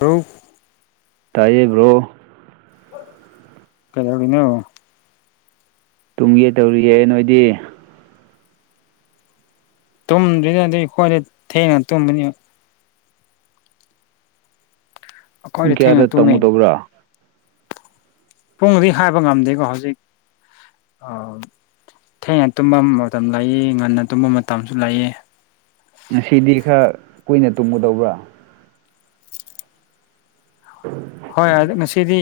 ꯑꯔꯧ ꯇꯥꯏꯌꯦꯕ꯭ꯔꯣ ꯀꯩꯩꯗꯧꯔꯤꯅꯣ ꯇꯨꯝꯒꯦ ꯇꯧꯔꯤꯌꯦ ꯅꯣꯏꯗꯤ ꯇꯨꯝꯗ꯭ꯔꯤꯗ ꯑꯗꯨ ꯑꯩꯈꯣꯏꯗꯤ ꯊꯦꯡꯅ ꯇꯨꯝꯕꯅꯤ ꯄꯨꯡ ꯑꯩꯈꯣꯏꯗꯤ ꯊꯦꯡꯅ ꯀꯌꯥꯗ ꯇꯨꯝꯃꯦ ꯇꯝꯒꯗꯩꯕ꯭ꯔꯥ ꯄꯨꯡꯗꯤ ꯍꯥꯏꯕ ꯉꯝꯗꯦꯀꯣ ꯍꯧꯖꯤꯛ ꯑ ꯊꯦꯡꯅ ꯇꯨꯝꯕ ꯃꯇꯝ ꯂꯩꯌꯦ ꯉꯟꯅ ꯇꯨꯝꯕ ꯃꯇꯝꯁꯨ ꯂꯩꯌꯦ ꯉꯁꯤꯗꯤ ꯈꯔ ꯀꯨꯏꯅ ꯇꯨꯝꯒꯨꯗꯧꯕ꯭ꯔꯥ [inaudible] ꯍꯣꯏ ꯉꯁꯤꯗꯤ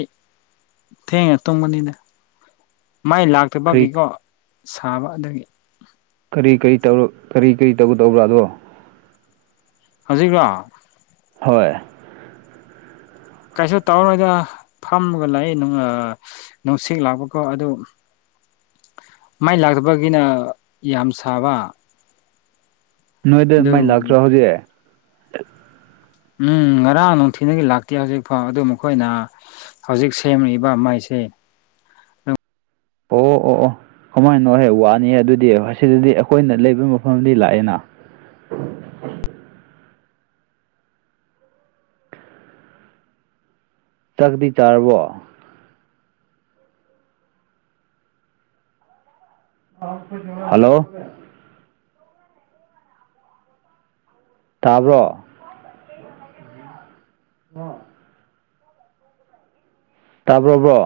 ꯊꯦꯡꯅ ꯇꯨꯝꯒꯅꯤꯗ ꯃꯩ ꯂꯥꯛ ꯀꯔꯤ ꯊꯕꯛꯀꯤꯀꯣ ꯁꯥꯕ ꯑꯗꯨꯒꯤ ꯀꯔꯤ ꯀꯔꯤ ꯇꯧ ꯀꯔꯤ ꯀꯔꯤ ꯇꯧꯒꯗꯧꯕ꯭ꯔ ꯑꯗꯣ ꯍꯧꯖꯤꯛꯂꯣ ꯍꯣꯏ ꯀꯩꯁꯨ ꯇꯧꯔꯣꯏꯗ ꯐꯝꯃꯒ ꯂꯩ ꯅꯨꯡꯁꯤꯡ ꯂꯥꯛꯄꯀꯣ ꯑꯗꯨ ꯃꯩ ꯂꯥꯛꯇꯕꯒꯤꯅ ꯌꯥꯝ ꯁꯥꯕ ꯅꯣꯏꯗ ꯑꯗꯨ ꯃꯩ ꯂꯥꯛꯇ꯭ꯔꯣ ꯍꯧꯖꯤꯛ ꯎꯝ ꯉꯔꯥꯡ ꯅꯨꯡꯊꯤꯜꯗꯒꯤ ꯂꯥꯛꯇꯦ ꯍꯧꯖꯤꯛꯐꯥꯎ ꯑꯗꯨ ꯃꯈꯣꯏꯅ ꯍꯧꯖꯤꯛ ꯁꯦꯝꯃꯤꯕ ꯃꯩꯁꯦ ꯑꯣ ꯑꯣ ꯑꯣ ꯀꯃꯥꯏꯅꯣ ꯍꯦ ꯋꯥꯅꯤ ꯍꯦ ꯑꯗꯨꯗꯤ ꯑꯁꯤꯗꯗꯤ ꯑꯩꯈꯣꯏꯅ ꯂꯩꯕ ꯃꯐꯝꯗꯤ ꯂꯥꯛꯑꯦꯅ ꯆꯥꯛꯗꯤ ꯆꯥꯔꯕꯣ ꯍꯜꯂꯣ ꯇꯥꯕ꯭ꯔꯣ ꯍꯥ ꯇꯥꯕ꯭ꯔꯥꯕ꯭ꯔꯣ